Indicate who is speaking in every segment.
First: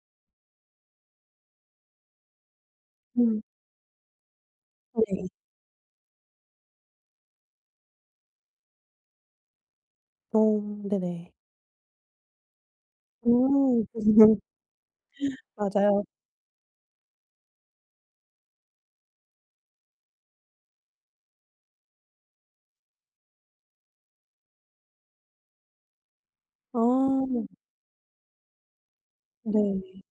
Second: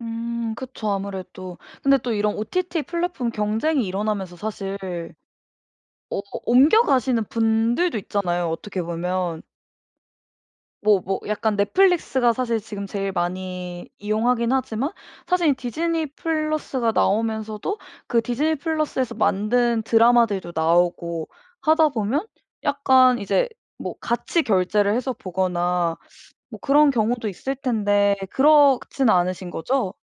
Speaker 1: 음 그쵸, 아무래도. 근데 또 이런 OTT 플랫폼
Speaker 2: 음.
Speaker 1: 경쟁이 일어나면서 사실
Speaker 2: 어 예.
Speaker 1: 어 옮겨가시는 분들도 있잖아요, 어떻게 보면.
Speaker 2: 음
Speaker 1: 뭐 뭐
Speaker 2: 네네.
Speaker 1: 약간 넷플릭스가 사실 지금 제일
Speaker 2: 음.
Speaker 1: 많이
Speaker 2: [unintelligible]
Speaker 1: 이용하긴 하지만 사실
Speaker 2: 맞아요.
Speaker 1: 디즈니 플러스가 나오면서도 그 디즈니 플러스에서 만든 드라마들도 나오고 하다 보면 약간 이제 뭐 같이 결제를 해서 보거나 뭐 그런 경우도
Speaker 2: 아.
Speaker 1: 있을 텐데 그렇진 않으신 거죠?
Speaker 2: 네.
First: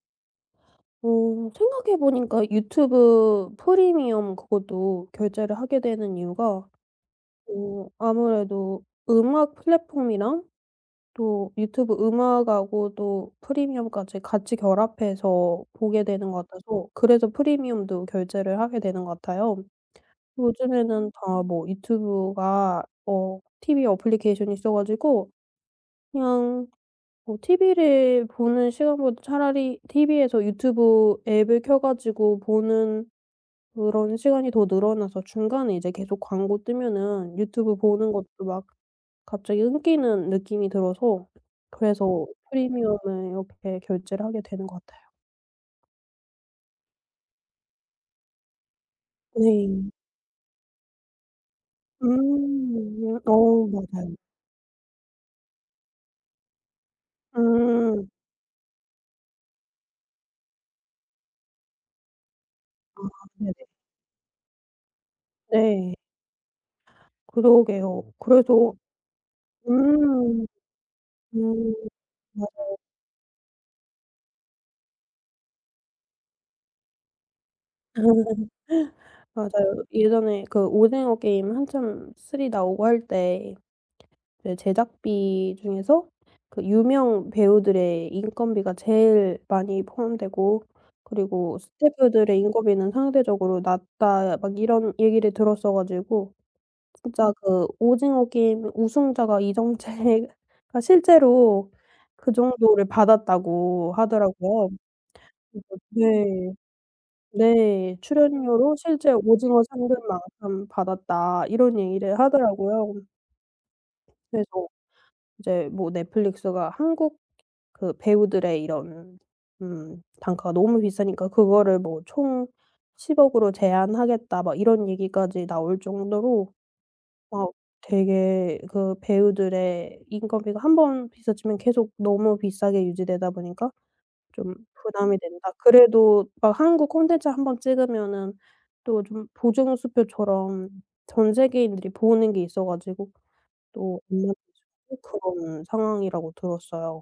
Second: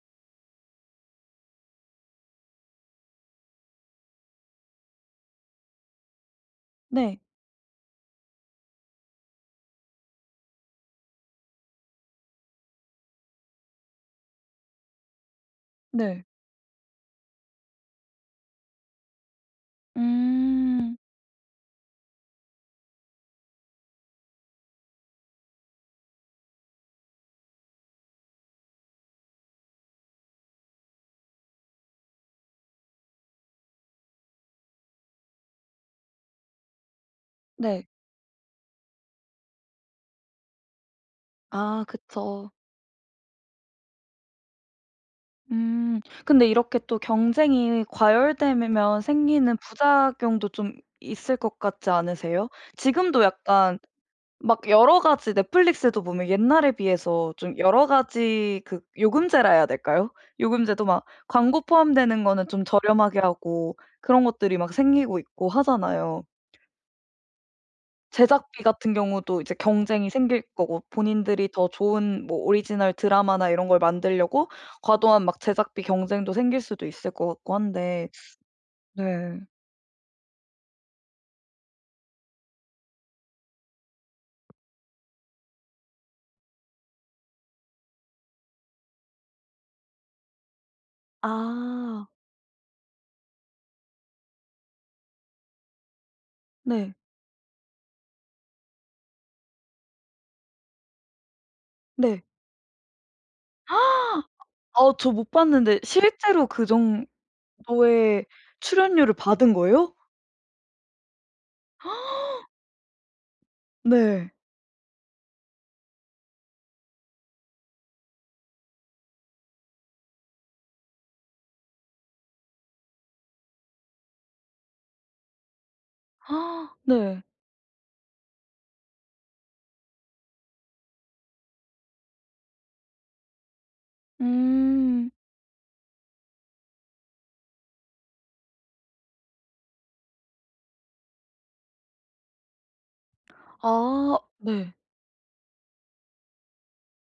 Speaker 2: 어 생각해 보니까 유튜브 프리미엄 그것도 결제를 하게 되는 이유가
Speaker 1: 네.
Speaker 2: 어 아무래도 음악 플랫폼이랑 또 유튜브 음악 하고도 프리미엄까지 같이 결합해서 보게
Speaker 1: 네.
Speaker 2: 되는 것 같아서 그래서 프리미엄도 결제를 하게 되는 것 같아요.
Speaker 1: 음.
Speaker 2: 요즘에는 다 뭐 유튜브가 어 티브이 애플리케이션이 있어 가지고 그냥 뭐 티브이를 보는 시간보다 차라리 티브이에서 유튜브 앱을 켜가지고 보는 그런 시간이 더 늘어나서 중간에 이제 계속 광고 뜨면은 유튜브
Speaker 1: 네.
Speaker 2: 보는 것도 막 갑자기 끊기는 느낌이 들어서
Speaker 1: 아
Speaker 2: 그래서
Speaker 1: 그쵸.
Speaker 2: 프리미엄을 이렇게 결제를 하게 되는 것 같아요.
Speaker 1: 음. 근데 이렇게 또 경쟁이 과열되면 생기는
Speaker 2: 네.
Speaker 1: 부작용도 좀 있을 것 같지 않으세요?
Speaker 2: 음.
Speaker 1: 지금도
Speaker 2: 어
Speaker 1: 약간
Speaker 2: 맞아요.
Speaker 1: 막 여러 가지 Netflix도 보면 옛날에 비해서 좀 여러
Speaker 2: 음.
Speaker 1: 가지 그 요금제라 해야 될까요? 요금제도 막 광고 포함되는 거는 좀
Speaker 2: 아
Speaker 1: 저렴하게
Speaker 2: 네네.
Speaker 1: 하고 그런 것들이 막 생기고 있고
Speaker 2: 네.
Speaker 1: 하잖아요.
Speaker 2: 그러게요.
Speaker 1: 제작비
Speaker 2: 그래서
Speaker 1: 같은 경우도 이제 경쟁이 생길
Speaker 2: 음.
Speaker 1: 거고 본인들이 더
Speaker 2: 음.
Speaker 1: 좋은 뭐
Speaker 2: 맞아요.
Speaker 1: 오리지널 드라마나 이런 걸 만들려고 과도한 막 제작비 경쟁도 생길 수도 있을 것 같고 한데 네.
Speaker 2: 맞아요. 예전에 그 오징어 게임 한참 3 나오고 할 때 그 제작비 중에서 그 유명 배우들의 인건비가 제일 많이 포함되고 그리고
Speaker 1: 아.
Speaker 2: 스태프들의 인건비는 상대적으로 낮다 막 이런 얘기를 들었어 가지고
Speaker 1: 네.
Speaker 2: 진짜 그 오징어 게임 우승자가 이정재가 실제로
Speaker 1: 네.
Speaker 2: 그 정도를 받았다고 하더라고요.
Speaker 1: 어 저 못
Speaker 2: 그래서
Speaker 1: 봤는데 실제로
Speaker 2: 네.
Speaker 1: 그
Speaker 2: 네.
Speaker 1: 정도의
Speaker 2: 출연료로 실제
Speaker 1: 출연료를 받은
Speaker 2: 오징어
Speaker 1: 거예요?
Speaker 2: 상금만큼 받았다 이런 얘기를 하더라고요.
Speaker 1: 네.
Speaker 2: 그래서 이제 뭐 Netflix가 한국 그 배우들의 이런 음 단가가 너무 비싸니까 그거를 뭐 총 1,000,000,000 으로 제한하겠다 막 이런 얘기까지 나올 정도로
Speaker 1: 네.
Speaker 2: 막 되게 그 배우들의 인건비가 한번 비싸지면 계속 너무 비싸게 유지되다 보니까 좀
Speaker 1: 음.
Speaker 2: 부담이 된다. 그래도 막 한국 콘텐츠 1 번 찍으면은 또 좀 보증수표처럼 전 세계인들이 보는 게 있어 가지고 또
Speaker 1: 아
Speaker 2: [unintelligible]
Speaker 1: 네.
Speaker 2: 그런 상황이라고 들었어요.